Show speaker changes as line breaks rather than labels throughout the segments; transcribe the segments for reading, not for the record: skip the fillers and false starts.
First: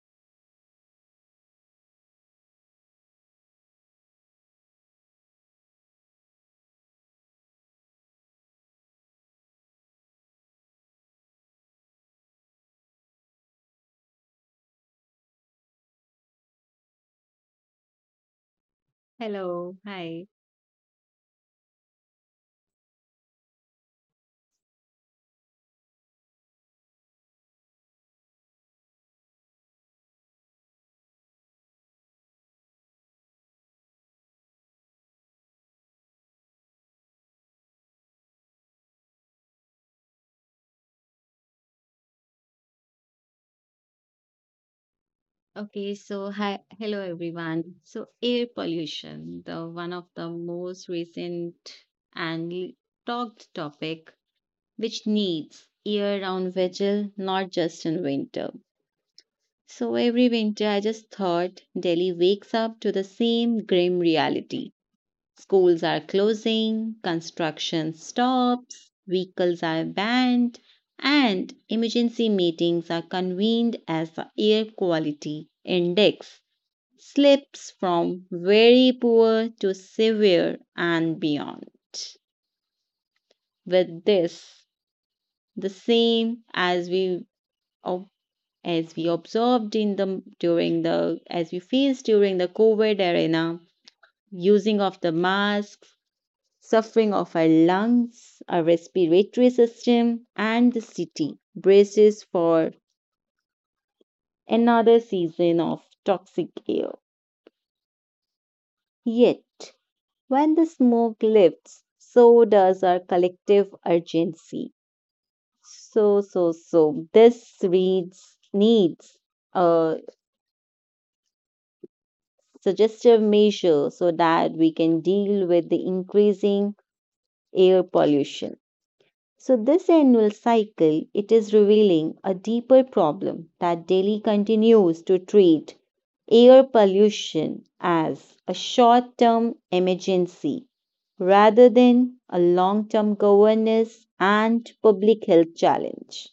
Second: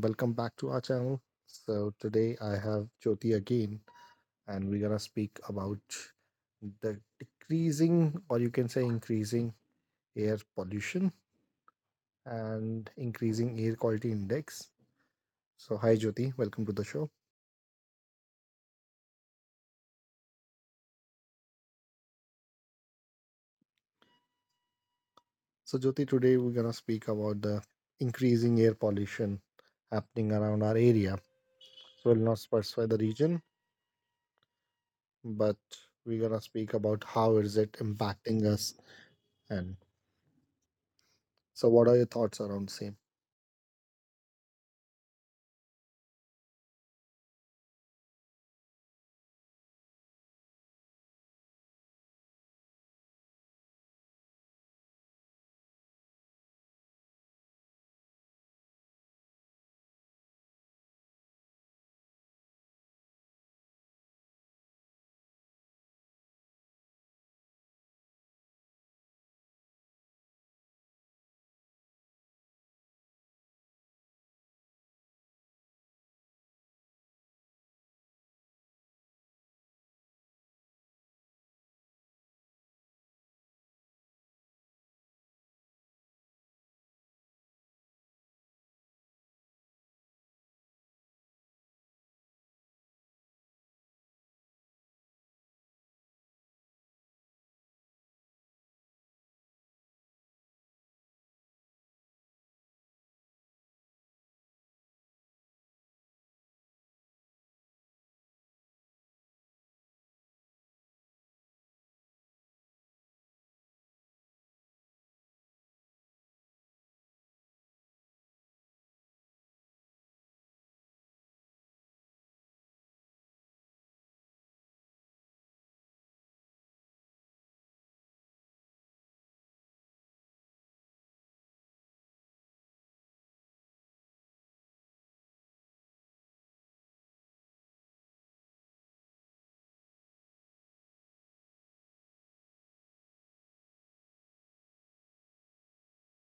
welcome back to our channel. So, today I have Jyoti again, and we're gonna speak about the decreasing, or you can say increasing, air pollution and increasing air quality index. So, hi, Jyoti, welcome to the show.
Hello, hi.
So, Jyoti, today we're gonna speak about the increasing air pollution happening around our area. So, we'll not specify the region, but we're gonna speak about how is it impacting us and so what are your thoughts around same
Okay, so hi, hello everyone. So air pollution, the one of the most recent and l- talked topic, which needs year-round vigil, not just in winter. So every winter, I just thought Delhi wakes up to the same grim reality. Schools are closing, construction stops, vehicles are banned, and emergency meetings are convened as the air quality index slips from very poor to severe and beyond. With this, the same as ob- as we observed in the during the as we faced during the COVID arena, using of the masks, suffering of our lungs, our respiratory system, and the city braces for another season of toxic air. Yet, when the smoke lifts, so does our collective urgency. So, this reads needs a suggestive measure so that we can deal with the increasing air pollution. So this annual cycle it is revealing a deeper problem that Delhi continues to treat air pollution as a short-term emergency rather than a long-term governance and public health challenge.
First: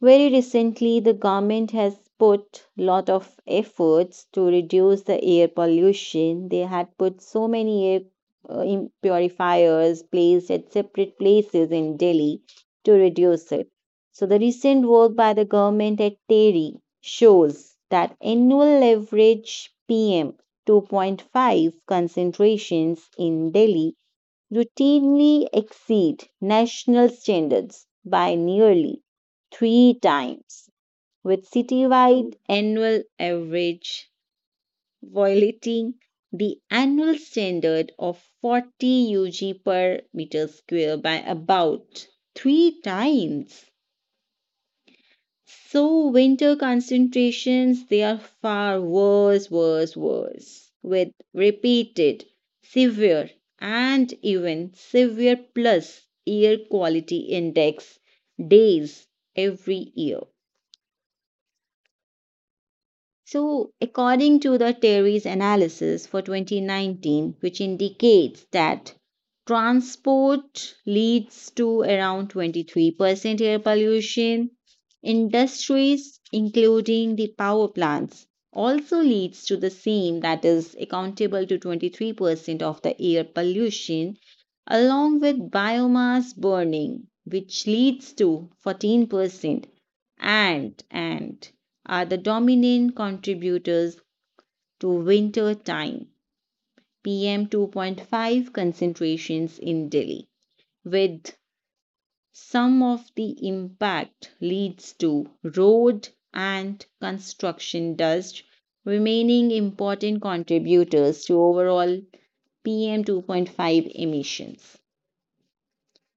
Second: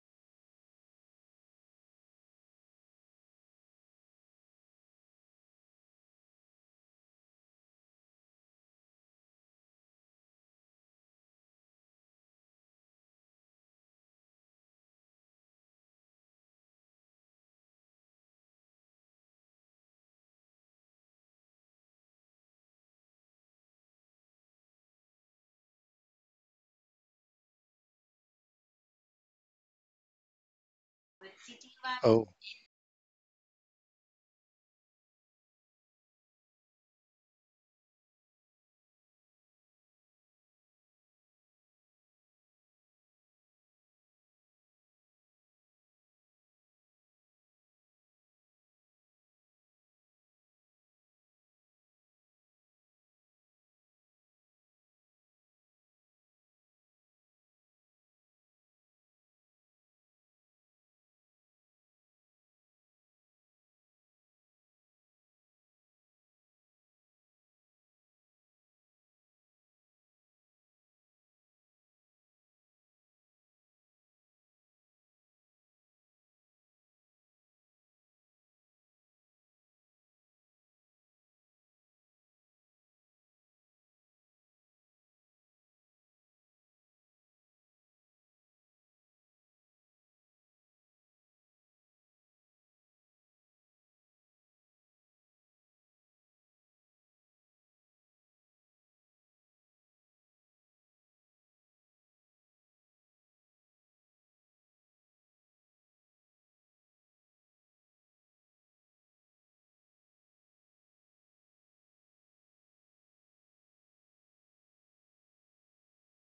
Very recently, the government has put lot of efforts to reduce the air pollution. They had put so many air purifiers placed at separate places in Delhi to reduce it. So the recent work by the government at Terry shows that annual average PM 2.5 concentrations in Delhi routinely exceed national standards by nearly three times, with
Oh,
citywide annual average violating the annual standard of 40 UG per meter square by about three times. So winter concentrations they are far worse, with repeated, severe, and even severe plus air quality index days every year. So, according to the Terry's analysis for 2019, which indicates that transport leads to around 23% air pollution, industries, including the power plants, also leads to the same that is accountable to 23% of the air pollution along with biomass burning which leads to 14% and are the dominant contributors to winter time PM 2.5 concentrations in Delhi, with some of the impact leads to road and construction dust remaining important contributors to overall PM 2.5 emissions.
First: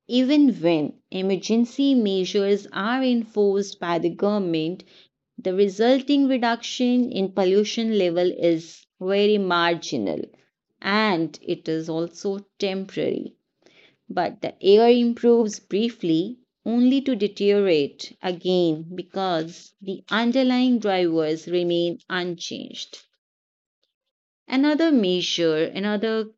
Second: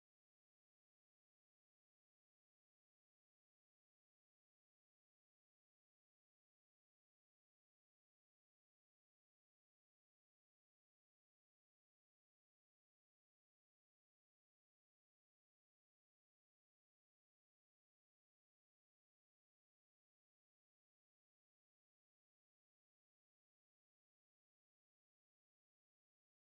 Even when emergency measures are enforced by the government, the resulting reduction in pollution level is very marginal and it is also temporary. But the air improves briefly only to deteriorate again because the underlying drivers remain unchanged. Another measure, another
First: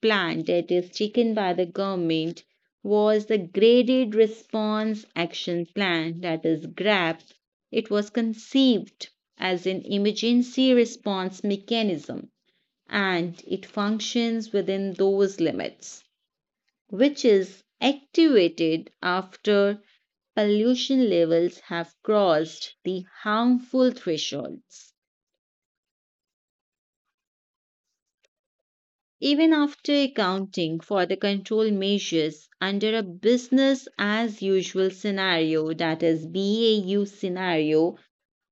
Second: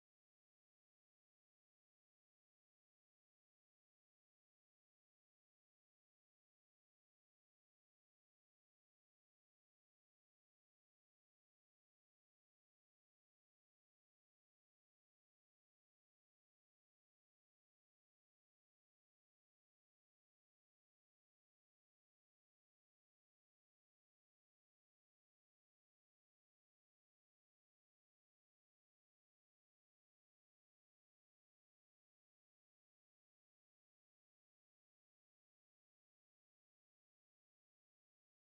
plan that is taken by the government was the Graded Response Action Plan, that is GRAP. It was conceived as an emergency response mechanism and it functions within those limits, which is activated after pollution levels have crossed the harmful thresholds. Even after accounting for the control measures under a business as usual scenario, that is BAU scenario,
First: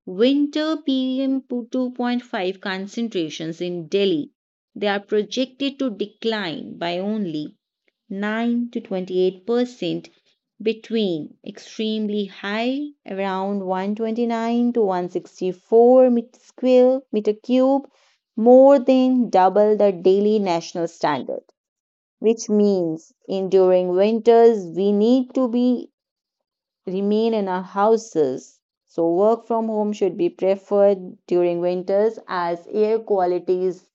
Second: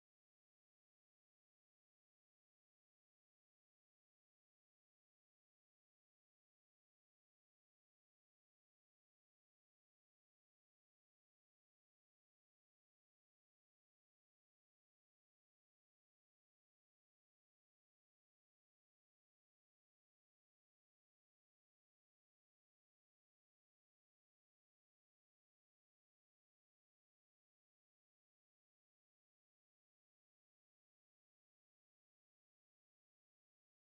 winter PM 2.5 concentrations in Delhi. They are projected to decline by only 9 to 28% between extremely high around 129 to 164 meter square meter cube more than double the daily national standard, which means in during winters we need to be remain in our houses, so work from home should be preferred during winters as air quality is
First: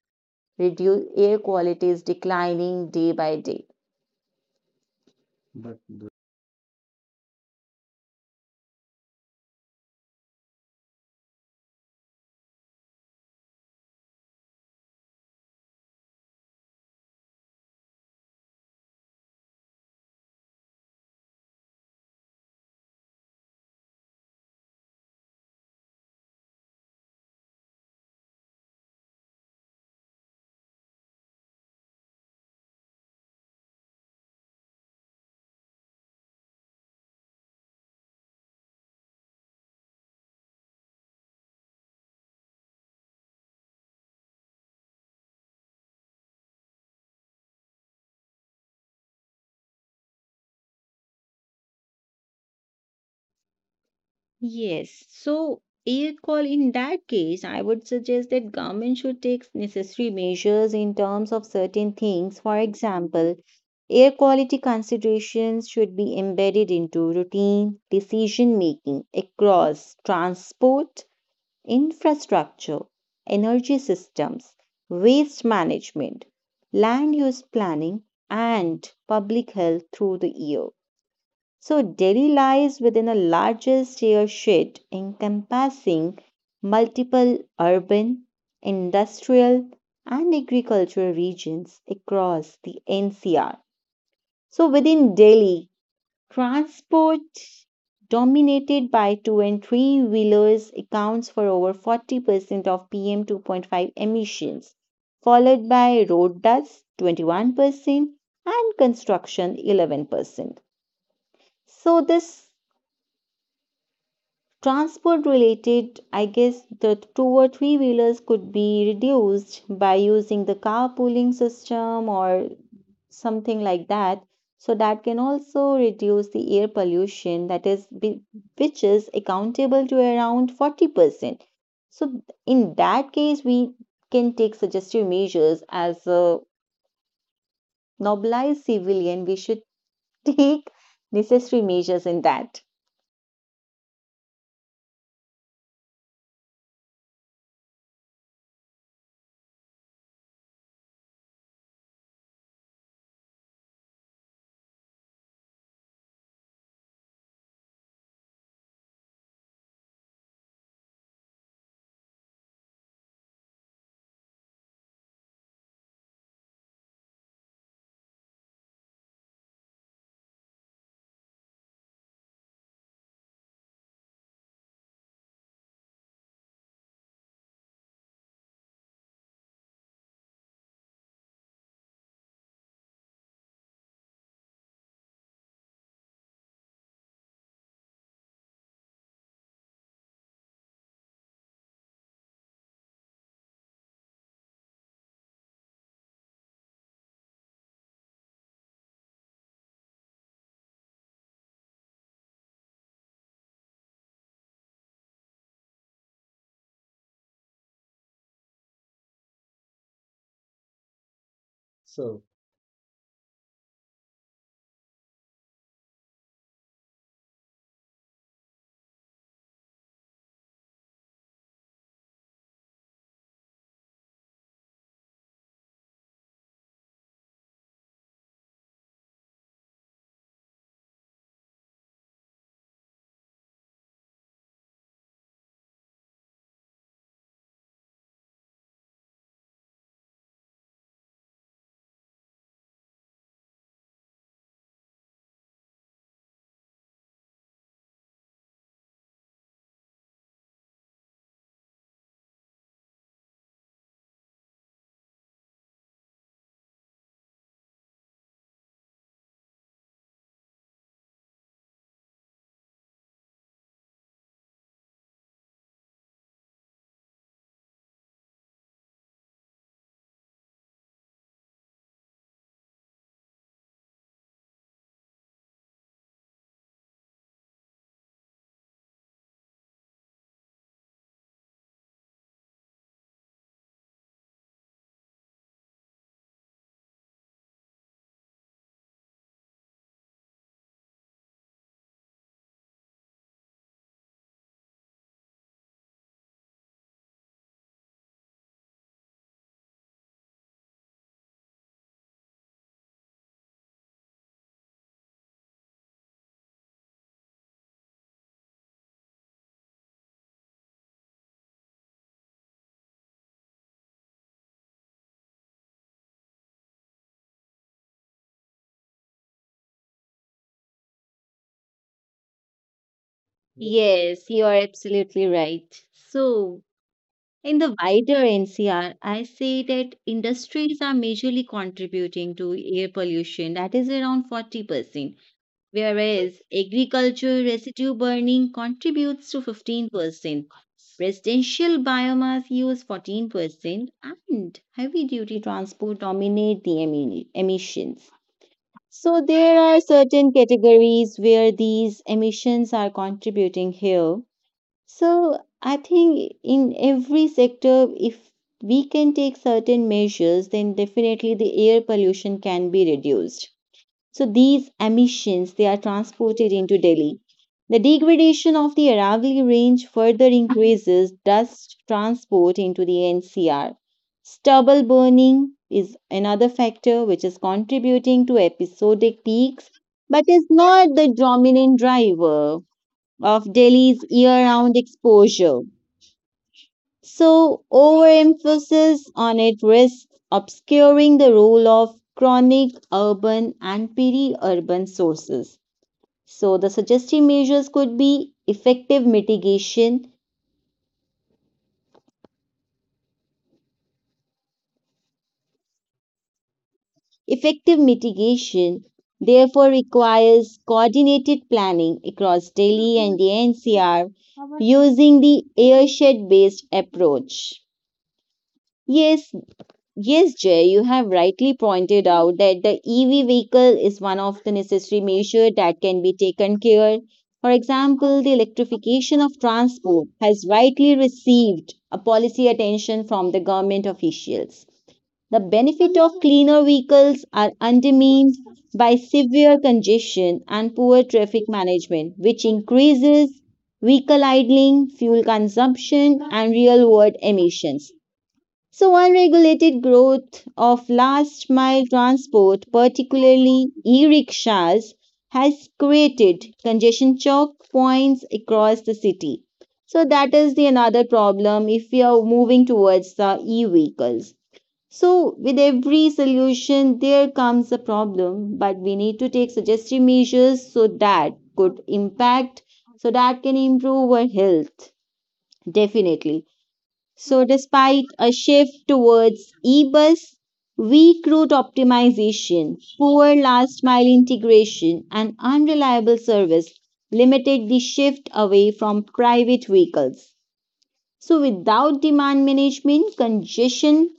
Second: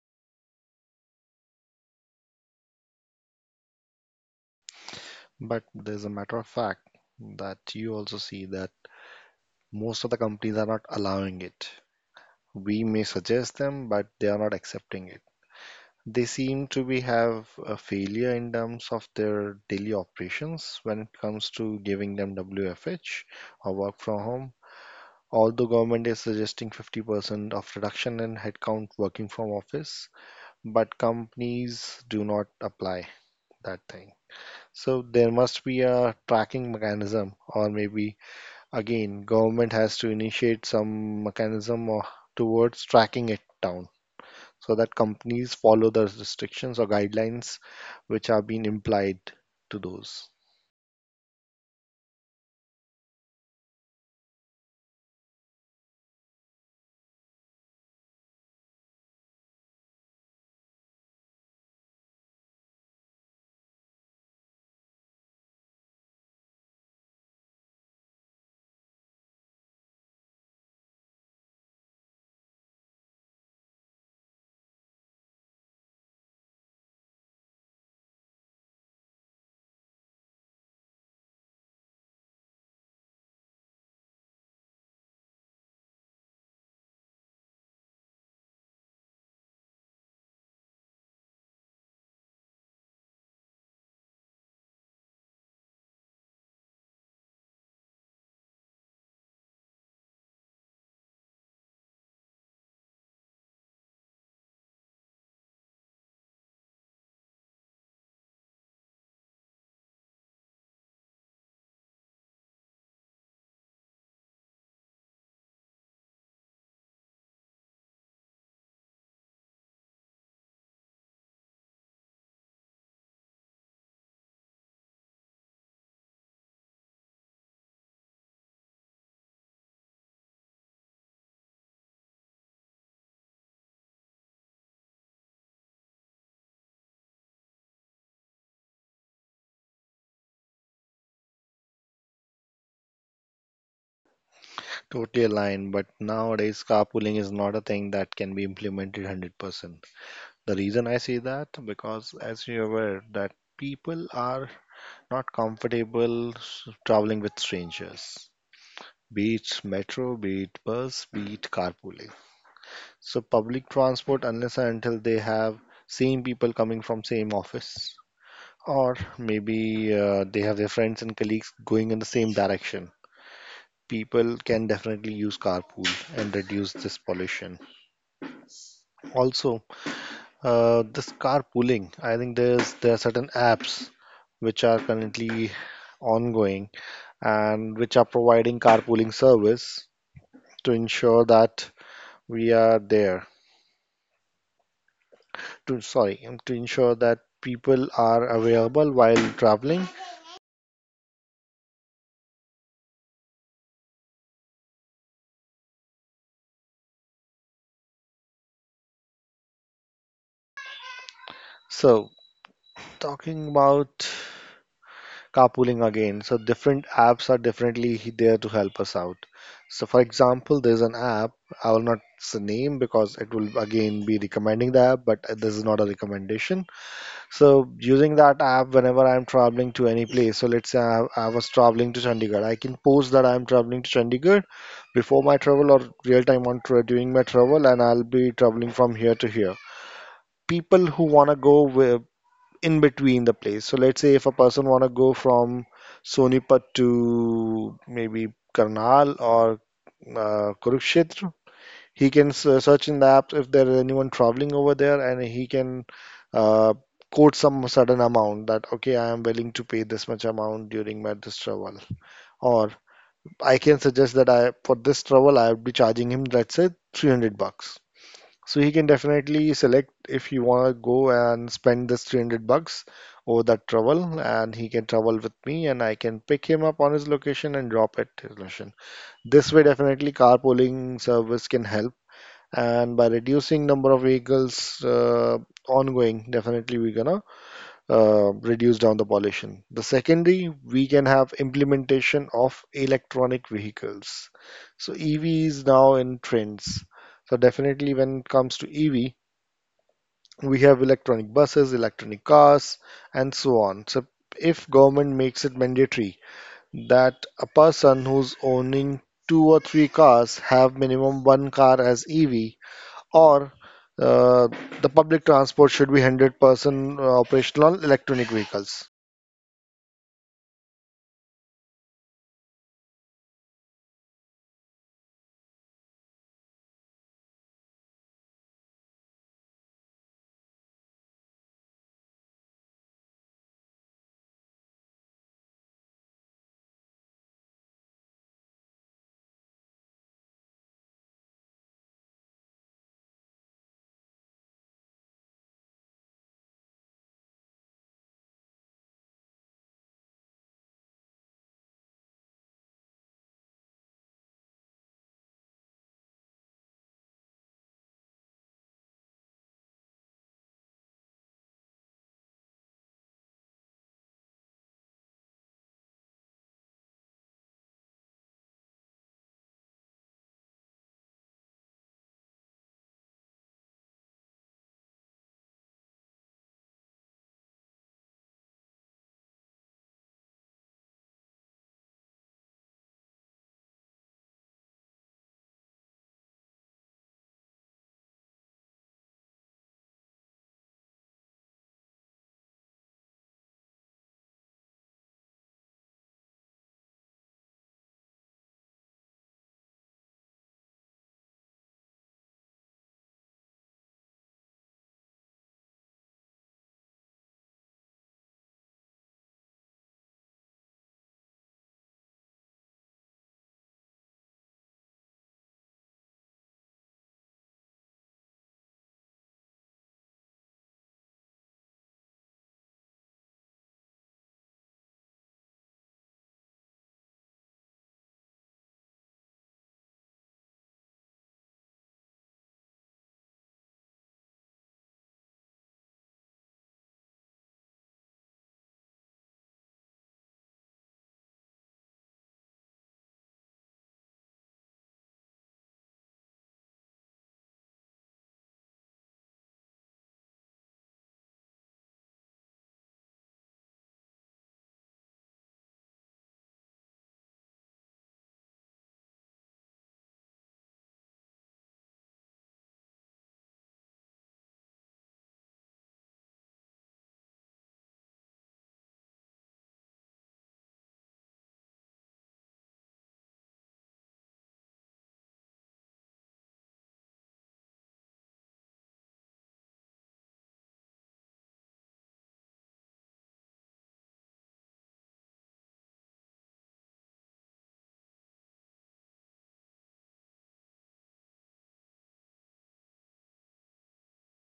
reduce air quality is declining day by day.
but there's a matter of fact that you also see that most of the companies are not allowing it. We may suggest them, but they are not accepting it. They seem to be have a failure in terms of their daily operations when it comes to giving them WFH or work from home. Although government is suggesting 50% of reduction in headcount working from office, but companies do not apply that thing. So there must be a tracking mechanism, or maybe again, government has to initiate some mechanism or towards tracking it down so that companies follow the restrictions or guidelines which are being implied to those.
Yes. So, air call in that case, I would suggest that government should take necessary measures in terms of certain things. For example, air quality considerations should be embedded into routine decision making across transport, infrastructure, energy systems, waste management, land use planning, and public health through the year. So, Delhi lies within a largest airshed encompassing multiple urban, industrial, and agricultural regions across the NCR. So, within Delhi, transport dominated by two and three wheelers accounts for over 40% of PM 2.5 emissions, followed by road dust 21% and construction 11%. So, this transport related I guess the two or three wheelers could be reduced by using the carpooling system or something like that, so that can also reduce the air pollution that is which is accountable to around 40%. So in that case we can take suggestive measures as a nobilized civilian, we should take necessary measures in that.
Totally aligned, but nowadays carpooling is not a thing that can be implemented 100%. The reason I say that because as you're aware that people are not comfortable traveling with strangers. Be it metro, be it bus, be it carpooling. So public transport, unless and until they have same people coming from same office, or maybe they have their friends and colleagues going in the same direction. People can definitely use carpool and reduce this pollution. Also, this carpooling, I think there are certain apps which are currently ongoing and which are providing carpooling service to ensure that we are there to sorry to ensure that people are available while traveling, so talking about carpooling again, so different apps are definitely there to help us out. So for example, there's an app, I will not name because it will again be recommending the app, but this is not a recommendation. So using that app, whenever I'm traveling to any place, so let's say I was traveling to Chandigarh, I can post that I'm traveling to Chandigarh before my travel or real time on during my travel, and I'll be traveling from here to here. People who wanna go in between the place. So let's say if a person wanna go from Sonipat to maybe Karnal or Kurukshetra, he can search in the app if there is anyone traveling over there, and he can uh, quote some certain amount that, okay, I am willing to pay this much amount during my this travel. Or I can suggest that I for this travel I would be charging him, let's say, 300 bucks. So he can definitely select if he want to go and spend this 300 bucks over that travel, and he can travel with me, and I can pick him up on his location and drop at his location. This way, definitely carpooling service can help, and by reducing number of vehicles ongoing, definitely we're gonna reduce down the pollution. The secondary, we can have implementation of electronic vehicles. So EV is now in trends, so definitely when it comes to EV, we have electronic buses, electronic cars, and so on. So if government makes it mandatory that a person who's owning two or three cars have minimum one car as EV, or uh, the public transport should be 100% operational on electronic vehicles.
Yes, you are absolutely right. So in the wider NCR, I say that industries are majorly contributing to air pollution, that is around 40%, whereas agriculture residue burning contributes to 15%, residential biomass use 14%, and heavy duty transport dominate the emissions. So there are certain categories where these emissions are contributing here, so I think in every sector, if we can take certain measures, then definitely the air pollution can be reduced. So these emissions, they are transported into Delhi. The degradation of the Aravalli range further increases dust transport into the NCR. Stubble burning is another factor which is contributing to episodic peaks, but is not the dominant driver of Delhi's year round exposure. So, overemphasis on it risks obscuring the role of chronic urban and peri urban sources. So, the suggested measures could be effective mitigation. Effective mitigation, therefore, requires coordinated planning across Delhi and the NCR using the airshed based approach. Yes, yes, Jay, you have rightly pointed out that the EV vehicle is one of the necessary measure that can be taken care. For example, the electrification of transport has rightly received a policy attention from the government officials. The benefit of cleaner vehicles are undermined by severe congestion and poor traffic management, which increases vehicle idling, fuel consumption, and real world emissions. So, unregulated growth of last mile transport, particularly e rickshaws, has created congestion choke points across the city. So, that is the another problem if we are moving towards the e vehicles. So, with every solution, there comes a problem, but we need to take suggestive measures so that could impact, so that can improve our health, definitely. So, despite a shift towards e bus, weak route optimization, poor last mile integration, and unreliable service limited the shift away from private vehicles. So, without demand management, congestion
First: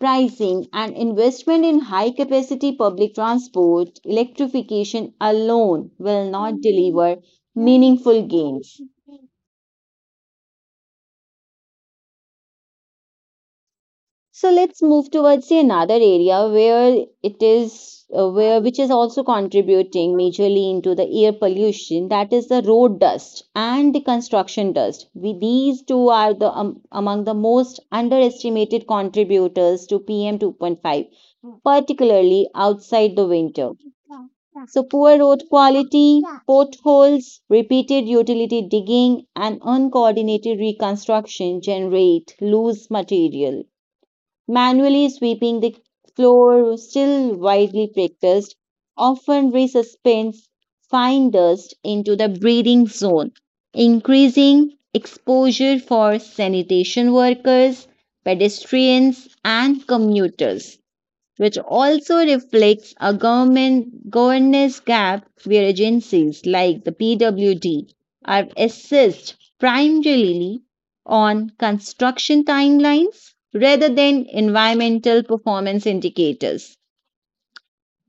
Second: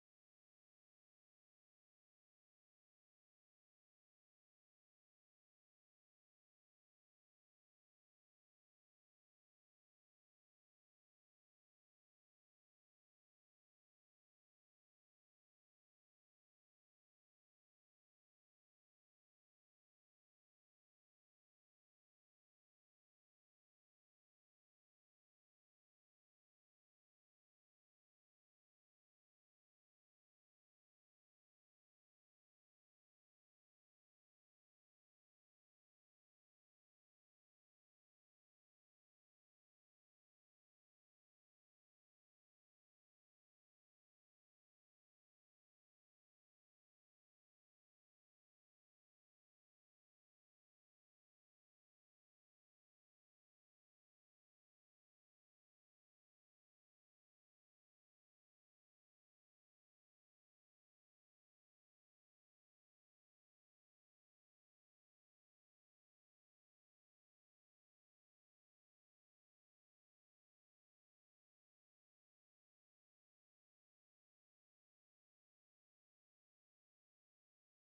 pricing, and investment in high capacity public transport, electrification alone will not deliver meaningful gains. So let's move towards the another area where it is where which is also contributing majorly into the air pollution, that is the road dust and the construction dust. We, these two are the among the most underestimated contributors to PM 2.5 particularly outside the winter. So poor road quality, potholes, repeated utility digging and uncoordinated reconstruction generate loose material manually sweeping the floor, still widely practiced, often resuspends fine dust into the breathing zone, increasing exposure for sanitation workers, pedestrians, and commuters, which also reflects a government governance gap where agencies like the PWD are assessed primarily on construction timelines rather than environmental performance indicators.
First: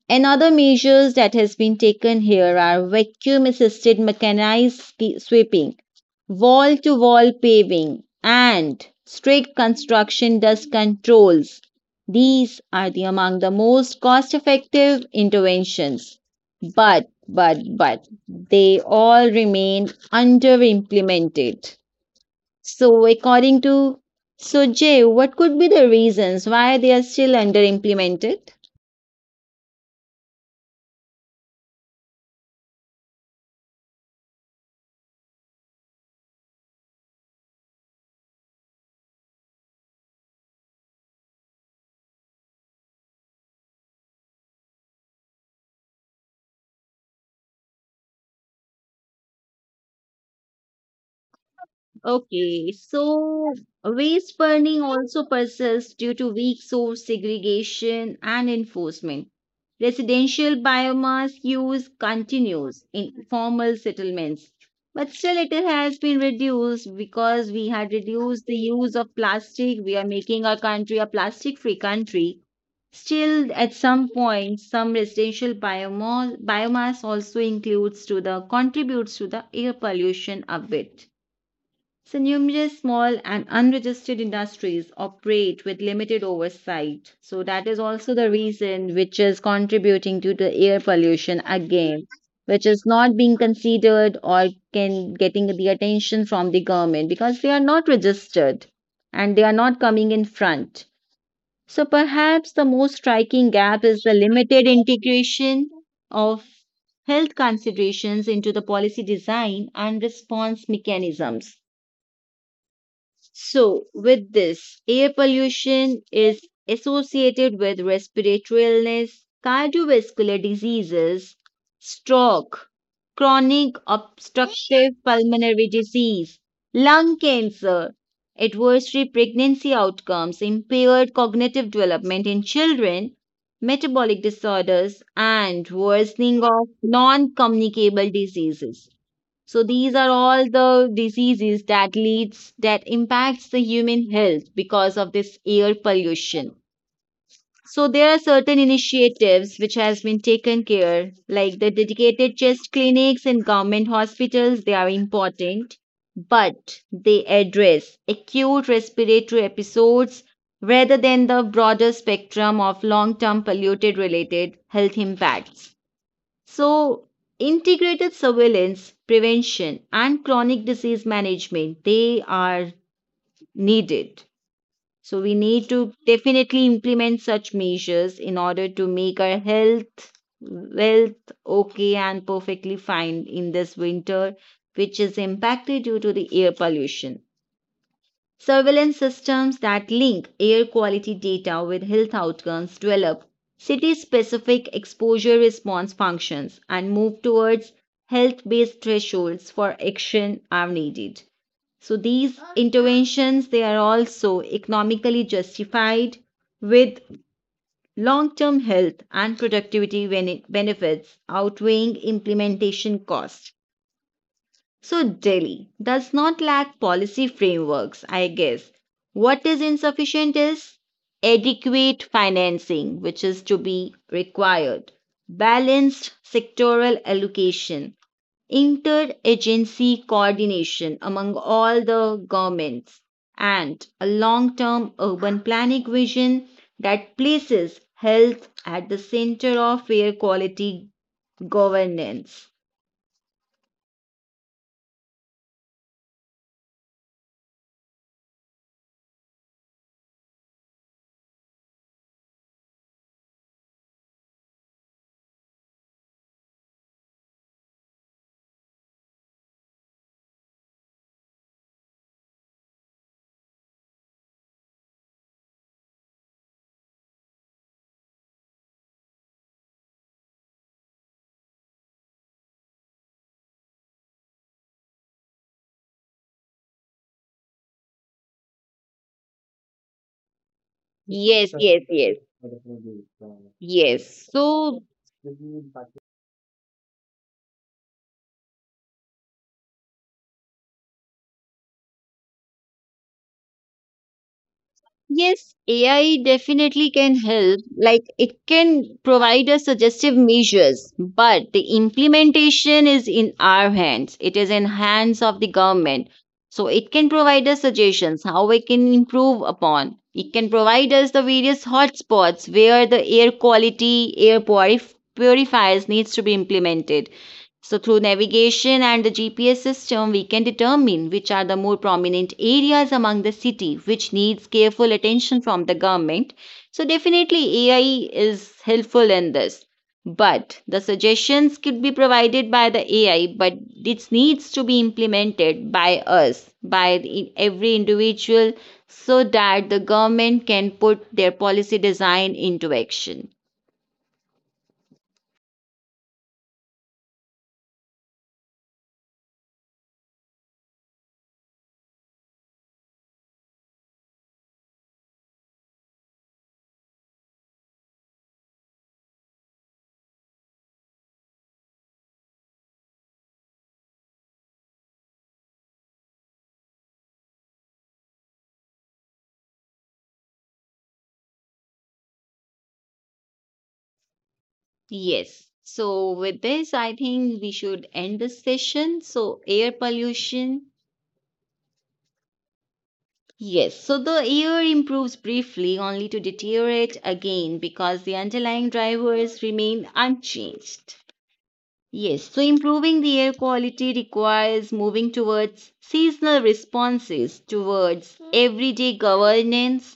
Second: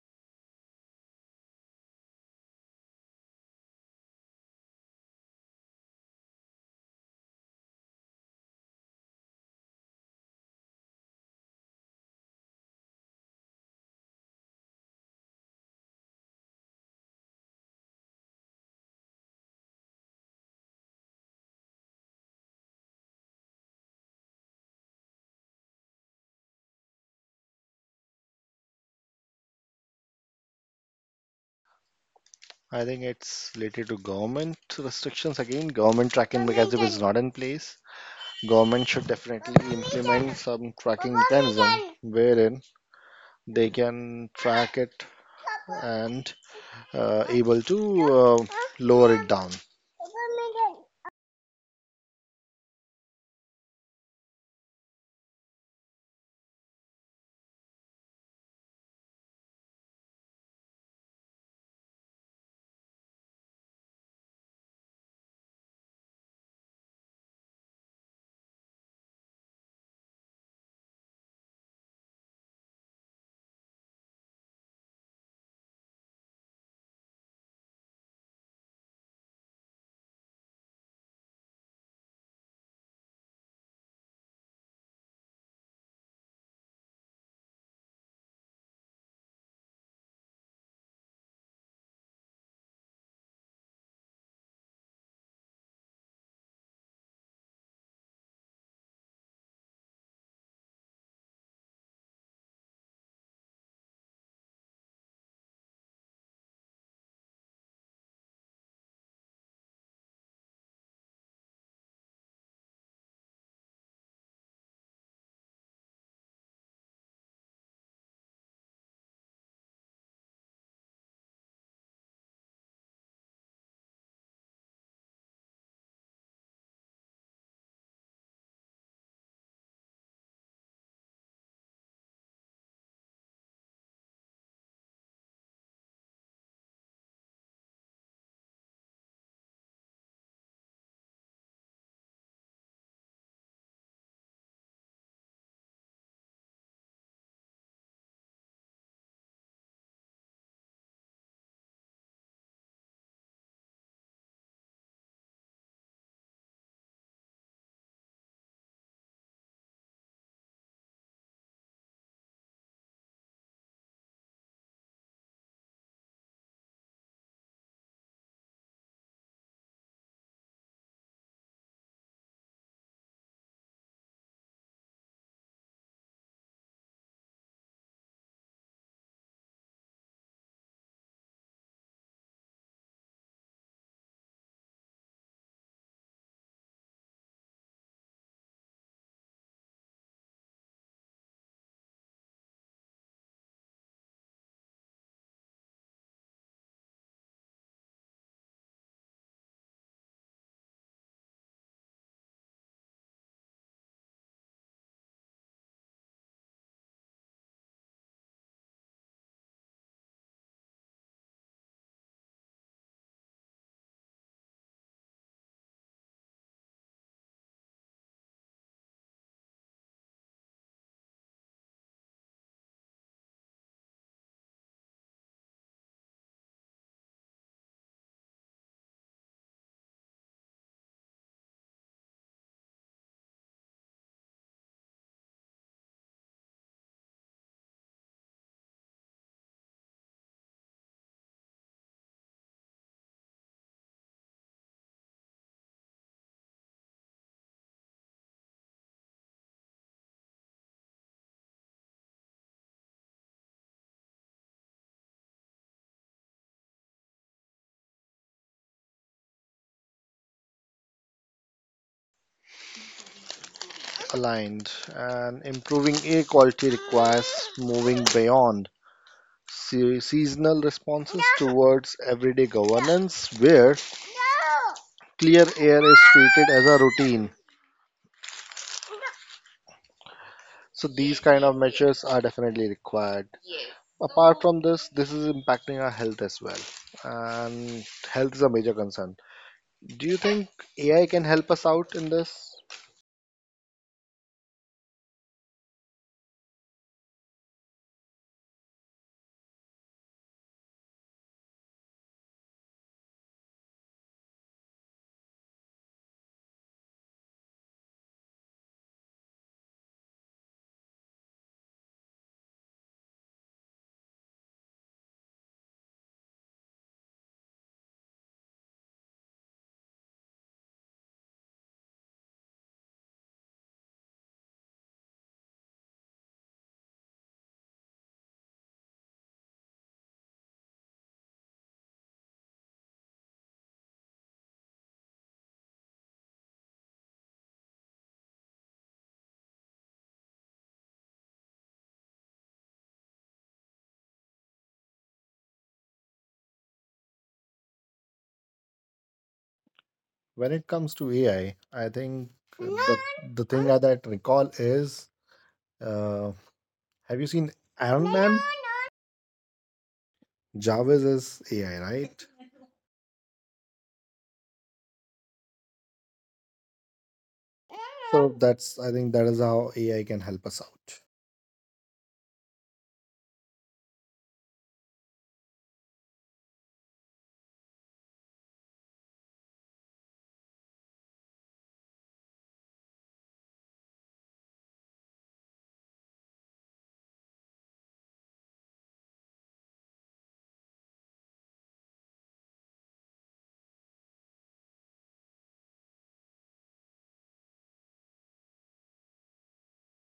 Another measures that has been taken here are vacuum assisted mechanized sweeping, wall to wall paving and strict construction dust controls. These are the among the most cost effective interventions. But they all remain under implemented. So according to Sojay, what could be the reasons why they are still under implemented?
I think it's related to government restrictions again. Government tracking mechanism is not in place. Government should definitely implement some tracking mechanism wherein they can track it and able to lower it down.
Okay, so waste burning also persists due to weak source segregation and enforcement. Residential biomass use continues in formal settlements, but still it has been reduced because we had reduced the use of plastic. We are making our country a plastic free country. Still, at some point, some residential biomass also includes to the contributes to the air pollution a bit. So numerous small and unregistered industries operate with limited oversight. So that is also the reason which is contributing to the air pollution again, which is not being considered or can getting the attention from the government because they are not registered and they are not coming in front. So perhaps the most striking gap is the limited integration of health considerations into the policy design and response mechanisms. So, with this, air pollution is associated with respiratory illness, cardiovascular diseases, stroke, chronic obstructive pulmonary disease, lung cancer, adversary pregnancy outcomes, impaired cognitive development in children, metabolic disorders, and worsening of non communicable diseases. So these are all the diseases that leads that impacts the human health because of this air pollution. So there are certain initiatives which has been taken care, like the dedicated chest clinics and government hospitals, they are important, but they address acute respiratory episodes rather than the broader spectrum of long-term polluted related health impacts. So, integrated surveillance, prevention, and chronic disease management, they are needed. So, we need to definitely implement such measures in order to make our health, wealth okay and perfectly fine in this winter, which is impacted due to the air pollution. Surveillance systems that link air quality data with health outcomes develop city specific exposure response functions and move towards health based thresholds for action are needed. So these interventions they are also economically justified with long term health and productivity benefits outweighing implementation costs. So, Delhi does not lack policy frameworks, I guess. What is insufficient is adequate financing, which is to be required, balanced sectoral allocation, interagency coordination among all the governments, and a long term urban planning vision that places health at the center of air quality governance.
Aligned, and improving air quality requires moving beyond seasonal responses towards everyday governance, where clear air is treated as a routine. So these
Yes,
kind of
yes,
measures
yes,
are definitely required.
yes.
Apart from
So
this, this is impacting our health as well, and health is a major concern. Do you think AI can help us out in this?
yes, AI definitely can help. Like it can provide us suggestive measures, but the implementation is in our hands. It is in hands of the government. So it can provide us suggestions how we can improve upon. It can provide us the various hotspots where the air quality, purifiers needs to be implemented, so through navigation and the GPS system, we can determine which are the more prominent areas among the city which needs careful attention from the government. So, definitely AI is helpful in this. But the suggestions could be provided by the AI, but it needs to be implemented by us, by every individual, so that the government can put their policy design into action.
When it comes to AI, I think the the thing that I recall is, uh, have you seen Iron Man? Jarvis is AI, right? So that's, I think, that is how AI can help us out.
Yes. So, with this, I think we should end this session. So, air pollution. Yes. So, the air improves briefly only to deteriorate again because the underlying drivers remain unchanged. Yes. So, improving the air quality requires moving towards seasonal responses, towards everyday governance,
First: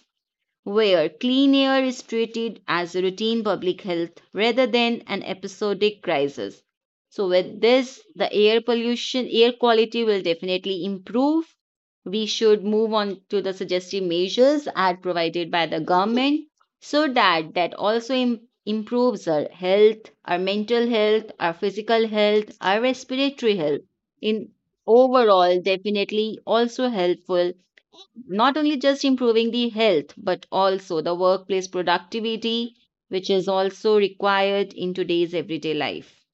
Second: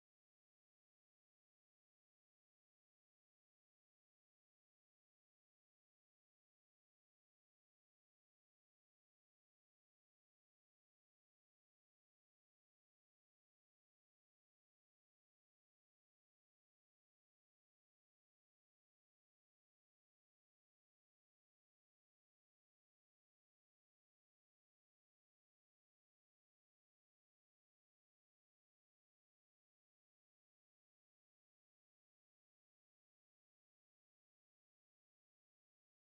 where clean air is treated as a routine public health rather than an episodic crisis. So, with this, the air pollution, air quality will definitely improve. We should move on to the suggested measures as provided by the government so that that also improves our health, our mental health, our physical health, our respiratory health. In overall, definitely also helpful, not only just improving the health but also the workplace productivity which is also required in today's everyday life.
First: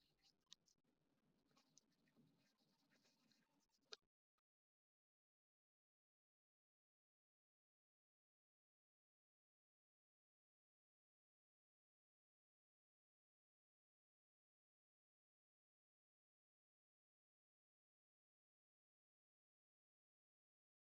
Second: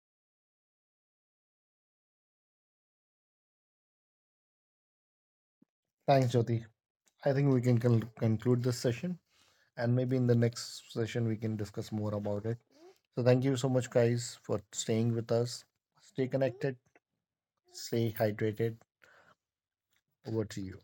Thanks, Jyoti. I think we can conclude this session, and maybe in the next session we can discuss more about it. So thank you so much, guys, for staying with us. Stay connected. Stay hydrated. Over to you.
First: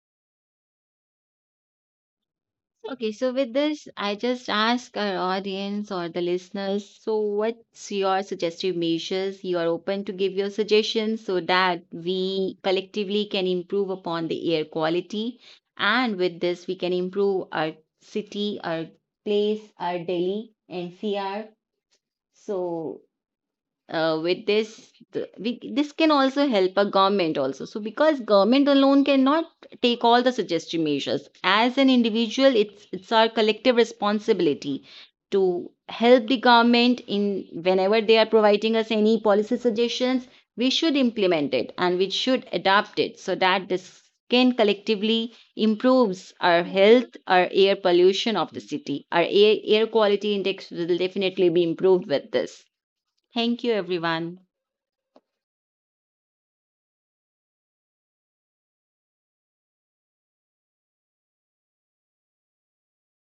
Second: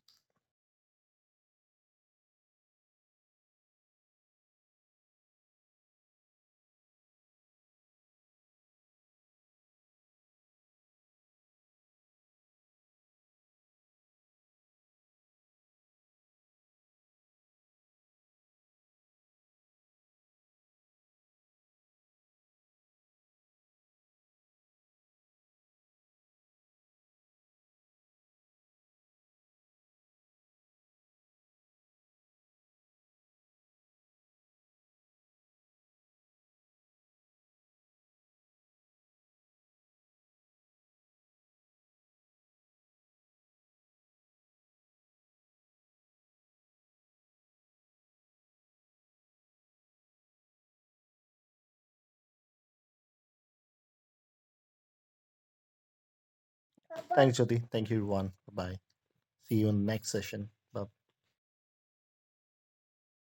Okay, so with this, I just ask our audience or the listeners, so what's your suggestive measures? You are open to give your suggestions so that we collectively can improve upon the air quality. And with this, we can improve our city, our place, our Delhi NCR. So with this we, this can also help a government also, so because government alone cannot take all the suggested measures, as an individual it's our collective responsibility to help the government in whenever they are providing us any policy suggestions, we should implement it and we should adapt it so that this can collectively improves our health, our air pollution of the city, our air quality index will definitely be improved with this. Thank you, everyone.
Thanks, Jyoti. Thank you, everyone. Bye. See you in the next session. Bye.